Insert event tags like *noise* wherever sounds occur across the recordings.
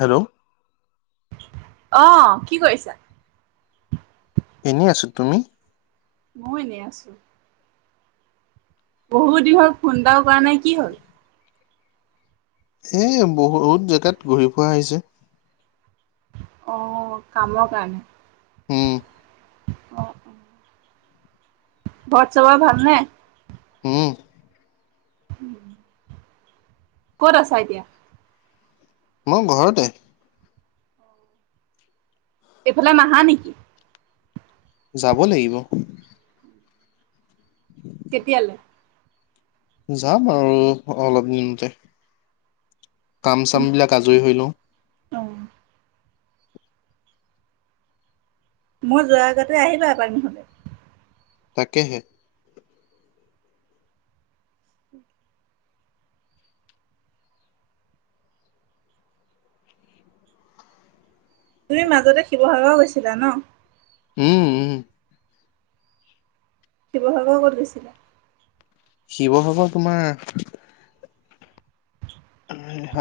Hello. অ', কি কৰিছা? এনেই আছোঁ, তুমি? মইয়ো, এনেই আছো। বহুত দিন হ'ল ফোন এটাও কৰা নাই, কি হ'ল? এ বহুত জেগাত ঘূৰি ফুৰা আহিছে। অ, কামৰ কাৰণে। উম। অ', অ'। ঘৰত চবৰে ভাল নে? উম। উম। ক'ত আছ এতিয়া? মই, ঘৰতে এইফালে নাহা নেকি? যাব লাগিব উম, কেতিয়ালৈ? যাম, আৰু অলপ দিনতে কাম, চাম, বিলাক আজৰি হৈ লও অ', মই, যোৱাৰ আগতে আহিবা নহলে তাকেহে তুমি, মাজতে শিৱসাগৰও গৈছিলা ন? উম, উম শিৱসাগৰ ক'ত গৈছিলে? শিৱসাগৰ তোমাৰ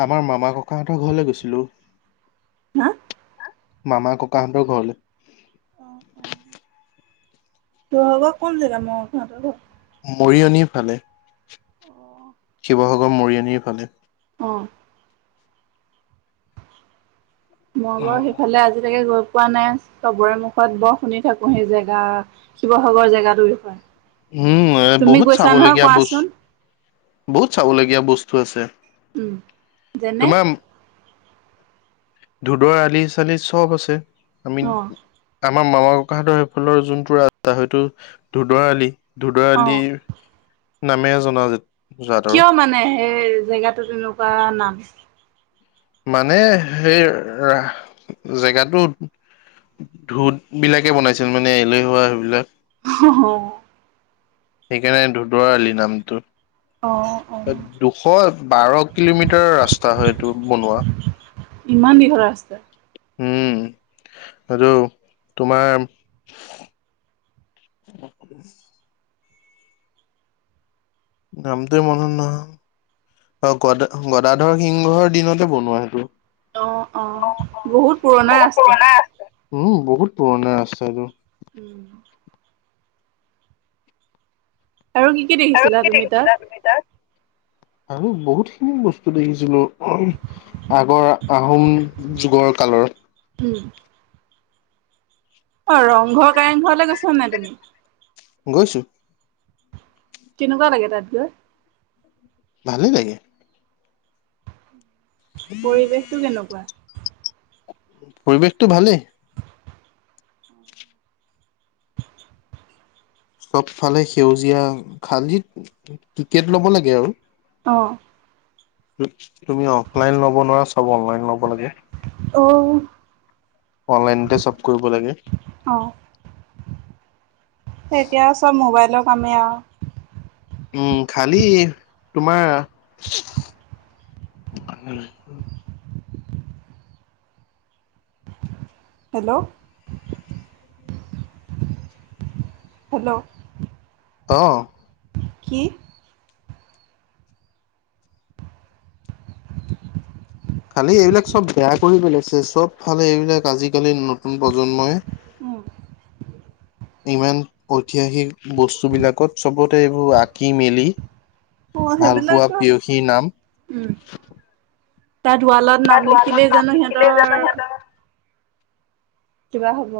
আমাৰ মামা ককাহঁতৰ ঘৰলৈ গৈছিলোঁ হা মামা ককাহঁতৰ ঘৰলৈ অ', হব কোন জেগা মৰিয়নি ফালে অ', শিৱসাগৰ মৰিয়নিৰ ফালে অ', - মই, বাৰু সেইফালে আজিলৈকে গৈ পোৱা নাই, চবৰে মুখত বৰ শুনি থাকো সেই জেগা শিৱসাগৰ জেগাটো বিষয় উম এ তুমি বহুত গৈছা নহয় চাবলগীয়া বস্তু কোৱাচোন বহুত চাবলগীয়া বস্তু আছে উম, যেনে তোমাৰ ধোদৰ আলি চালি চব আছে আমি অ আমাৰ মামা ককাহঁতৰ সেইফালৰ যোনটো ৰাস্তা, হয়তটো ধোদৰালি ধুদৰ অ আলি নামে জনাজাত। আৰু কিয় মানে সেই জেগাতো তেনেকুৱা নাম। মানে সেই, জেগাটোত। ধোত বিলাকে বনাইছিল মানে এলেৈহুৱা সেইবিলাক। *inaudible* সেইকাৰণে ধুদৰ আলি নামটো। অ অ দুশ বাৰ কিলোমিটাৰৰ ৰাস্তা হয় এইটো। বনোৱা ইমান দীঘল ৰাষ্টা। উম, আৰু তোমাৰ। *unintelligible* নামতে মন নাহা অ, গদ গদাধৰ সিংহৰ দিনতে বনোৱা সেইটো। অ, অ, বহুত পুৰণাই বহুত ৰাষ্টা। পুৰণা। উম, বহুত পুৰণা ৰাস্তা এইটো। উম, আৰু কি কি দেখি আৰু কি দেখিছিলা তুমি তাত, আৰু বহুতখিনি বস্তু দেখিছিলো। আগৰ আহোম যুগৰ কালৰ। উম, অ, ৰংঘৰ কাৰেংঘৰলৈ গৈছা নাই তুমি? গৈছো। কেনেকুৱা লাগে তাত গৈ? ভালে লাগে। পৰিৱেশতটো কেনেকুৱা? পৰিৱেশটো ভালেই। চবফালে সেউজীয়া খালিত টিকেট ল'ব লাগে। আৰু অ, তুমি অফলাইন ল'ব নোৱাৰা চাব অনলাইন ল'ব লাগে। অ, অনলাইনতে চ'ব কৰিব লাগে। তেতিয়া চ'ব মোবাইলৰ কামে আৰু। উম, খালি তোমাৰ। হেল্ল, হেল্ল, অ, কি? খালি এইবিলাক চ'ব বেয়া কৰি পেলাইছে চব ফালে এইবিলাক আজিকালি নতুন প্ৰজন্মই। উম, ইমান ঐতিহাসিক বস্তুবিলাকত চ'বতে এইবোৰ আঁকি মেলি। অ ভালপোৱা সেইবিলাকতো পিয়সী নাম। উম, তাৰ ৱালত তাত নাম ৱালত লিখিলে নাম জানো লিখিলে জানো সিহঁতৰ। কিবা হ'ব?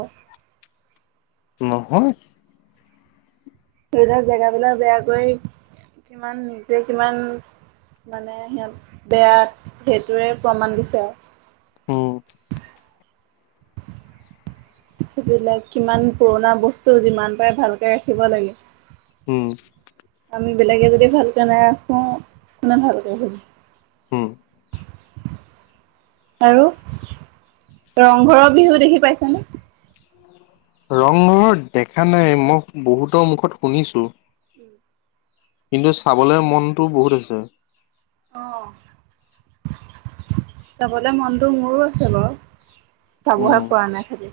নহয়। ধৰিলাক জেগাবিলাক বেয়াকৰি কিমান নিজে কিমান। মানে সিহঁত বেয়া সেইটোৱৰে প্ৰমাণ দিছে আৰু। উম, সেইবিলাক কিমান পুৰণা বস্তু যিমান পাৰে ভালকে ৰাখিব লাগে।। উম, আমি বেলেগে যদি ভালকে নাৰাখো কোনে ভাল কৰি ৰাখি হম, আৰু ৰংঘৰৰ বিহু দেখি পাইছে নে? ৰংঘৰৰ দেখা নাই, মই বহুতৰ মুখত শুনিছোঁ। উম। কিন্তু চাবলে মনটো বহুত আছে। অ'। চাবলে মনটো মোৰো আছে বাৰু। চাবহে উম পৰা নাই খালি।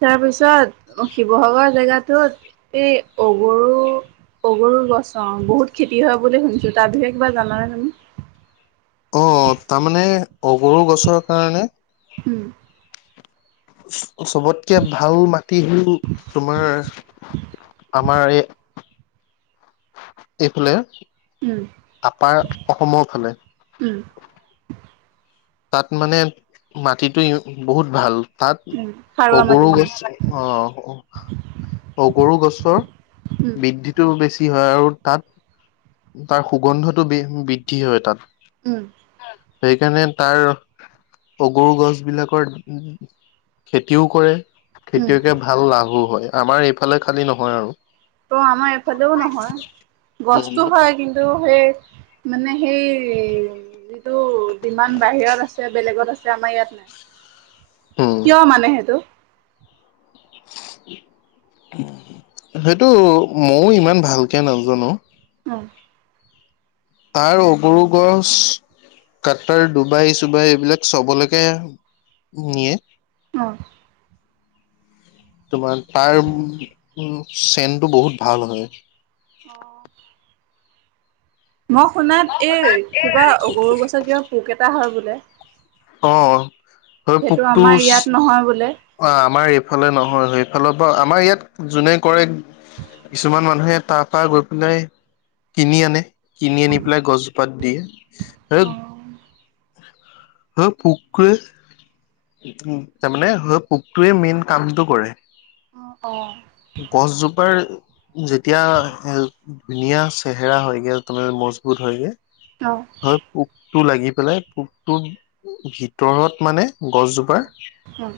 তাৰপিছত শিৱসাগৰ জেগাটোত এই অগৰু অগৰুৰ গছ অ', বহুত খেতি হয় বুলি শুনিছো। তাৰ বিষয়ে কিবা জানানে তুমি? অ', তাৰমানে অগৰু গছৰ কাৰণে উম। চবতকে ভাল মাটি হ'ল তোমাৰ আমাৰ এই এইফালে। উম। আপাৰ অসমৰ ফালে। উম। তাত মানে মাটিটো বহুত ভাল। তাত উম সাৰুৱা মাটি অগৰু মানে গছ, অ'। অগৰু গছৰ উম বৃদ্ধি টো বেছি হয় আৰু তাত তাৰ সুগন্ধটো বি বৃদ্ধি হয় তাত। উম। সেইকাৰণে তাৰ অগৰু গছবিলাকৰ খেতিও কৰে। উম খেতিয়কে ভাল লাভো হয়। আমাৰ এইফালে খালী নহয় আৰু। তো আমাৰ এইফালেও নহয়। গছতো উম হয় কি সেই মানে সেই যিটো ডিমান বাহিৰত আছে, বেলেগত আছে, আমাৰ ইয়াত নাই। উম কিয় মানে সেইটো? সেইটো মও ইমান ভালকে নাজানো। উম। তাৰ অগৰু গছ কাট্টাৰ, ডুবাই-চুবাই এইবিলাক চবলেকে নিয়ে। অ'। তোমাৰ তাৰ চেণ্ডটো বহুত ভাল হয়। অ'। মই শুনাত এই কিবা অগৰু গছৰ কিবা পোক এটা হয় বোলে? অ সেইটো আমাৰ ইয়াত নহয় বোলে। অ', আমাৰ এইফালে নহয়। এইফালৰ পৰা আমাৰ ইয়াত যোনে কৰে কিছুমান মানুহে তাৰ পৰা গৈ পেলাই কিনি আনে। কিনি অ', আনি পেলাই গছজোপাত দিয়ে। তাছত অ', পোকে উম, তাৰমানে হেই পোকটোৱে মেইন কামটো কৰে। অ', অ'। গছজোপাৰ যেতিয়া হেল্থ, ধুনীয়া চেহেৰা হয়গে তোমাৰ মজবুত হয়গে অ'। হে পোকটো লাগি পেলাই পোকটো ভিতৰত মানে গছজোপাৰ উম,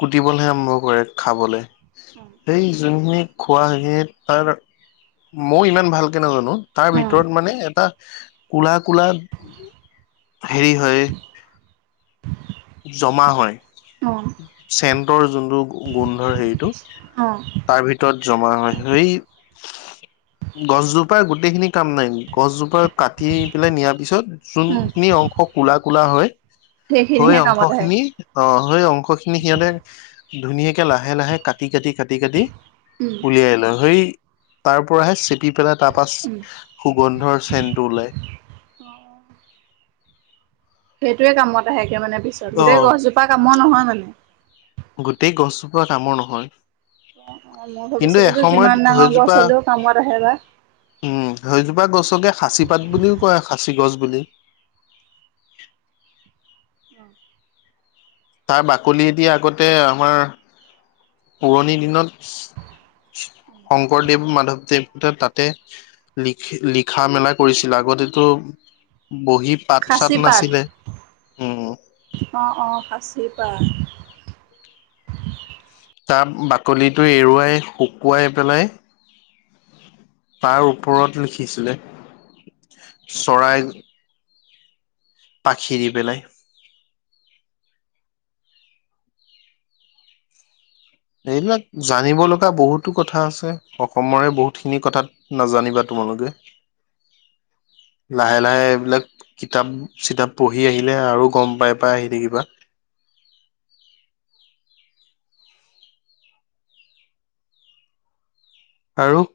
কুটিবলেহে আৰম্ভ কৰে, খাবলে। সেই যোনখিনি খোৱা সেইখিনিত তাৰ মও ইমান ভালকে নাজানো। তাৰ উম, ভিতৰত মানে এটা কোলা কোলা হেৰি হয়। জমা হয়। অ', চেন্টৰ যোনটো গোন্ধৰ হেৰিটো উম, তাৰ ভিতৰত জমা হয় সেই গছজোপাৰ গোটেইখিনি কাম নাই গছজোপাৰ কাটি পেলাই নিয়াৰ পিছত, উম, যোনখিনি অংশ কলা কলা হয় হয় সেইখিনিহে অংশ কামত আহে। খিনি অ, ' সেই অংশখিনি সিহঁতে ধুনীয়াকে লাহে লাহে কাটি কাটি কাটি কাটি কাটি উম, উলিয়াই লওঁ, সেই তাৰ পৰাহে চেপি পেলাই তা পাছ উম, সুগন্ধৰ চেনটো ওলাই। অ', সেইটোৱে কামত আহেগে মানে, পিছত অ গোটেই গছজোপা কামৰ নহয় মানে? গোটেই গছজোপা কামৰ নহয়। মই কিন্তু ভাবিছিলো যে, এসময়ত যিমান ডাঙৰ গছ সেইজোপা হ'লেও কামত আহে বা উম' সেইজোপা গছকে খাচি পাত বুলিও কয় খাচী গছ বুলি। উম', তাৰ বাকলিদি আগতে আমাৰ পুৰণি দিনত শংকৰদেৱ মাধৱদেৱোতে তাত লিখি লিখা মেলা কৰিছিল আগতেতো বহি তাত খাচী চাত পাত নাছিলে উম', অ', অ', সাচীৰ পাত তাৰ বাকলিটো এৰুৱাই শুকুৱাই পেলাই তাৰ ওপৰত লিখিছিলে চৰাই পাখি দি পেলাই এইবিলাক জানিব লগা বহুতো কথা আছে, অসমৰে বহুতখিনি কথাত নাজানিবা তোমালোকে আ লাহে, লাহে, এইবিলাক কিতাপ চিতাপ পঢ়ি আহিলে আৰু গম পাই পাই আহি থাকিবা আৰু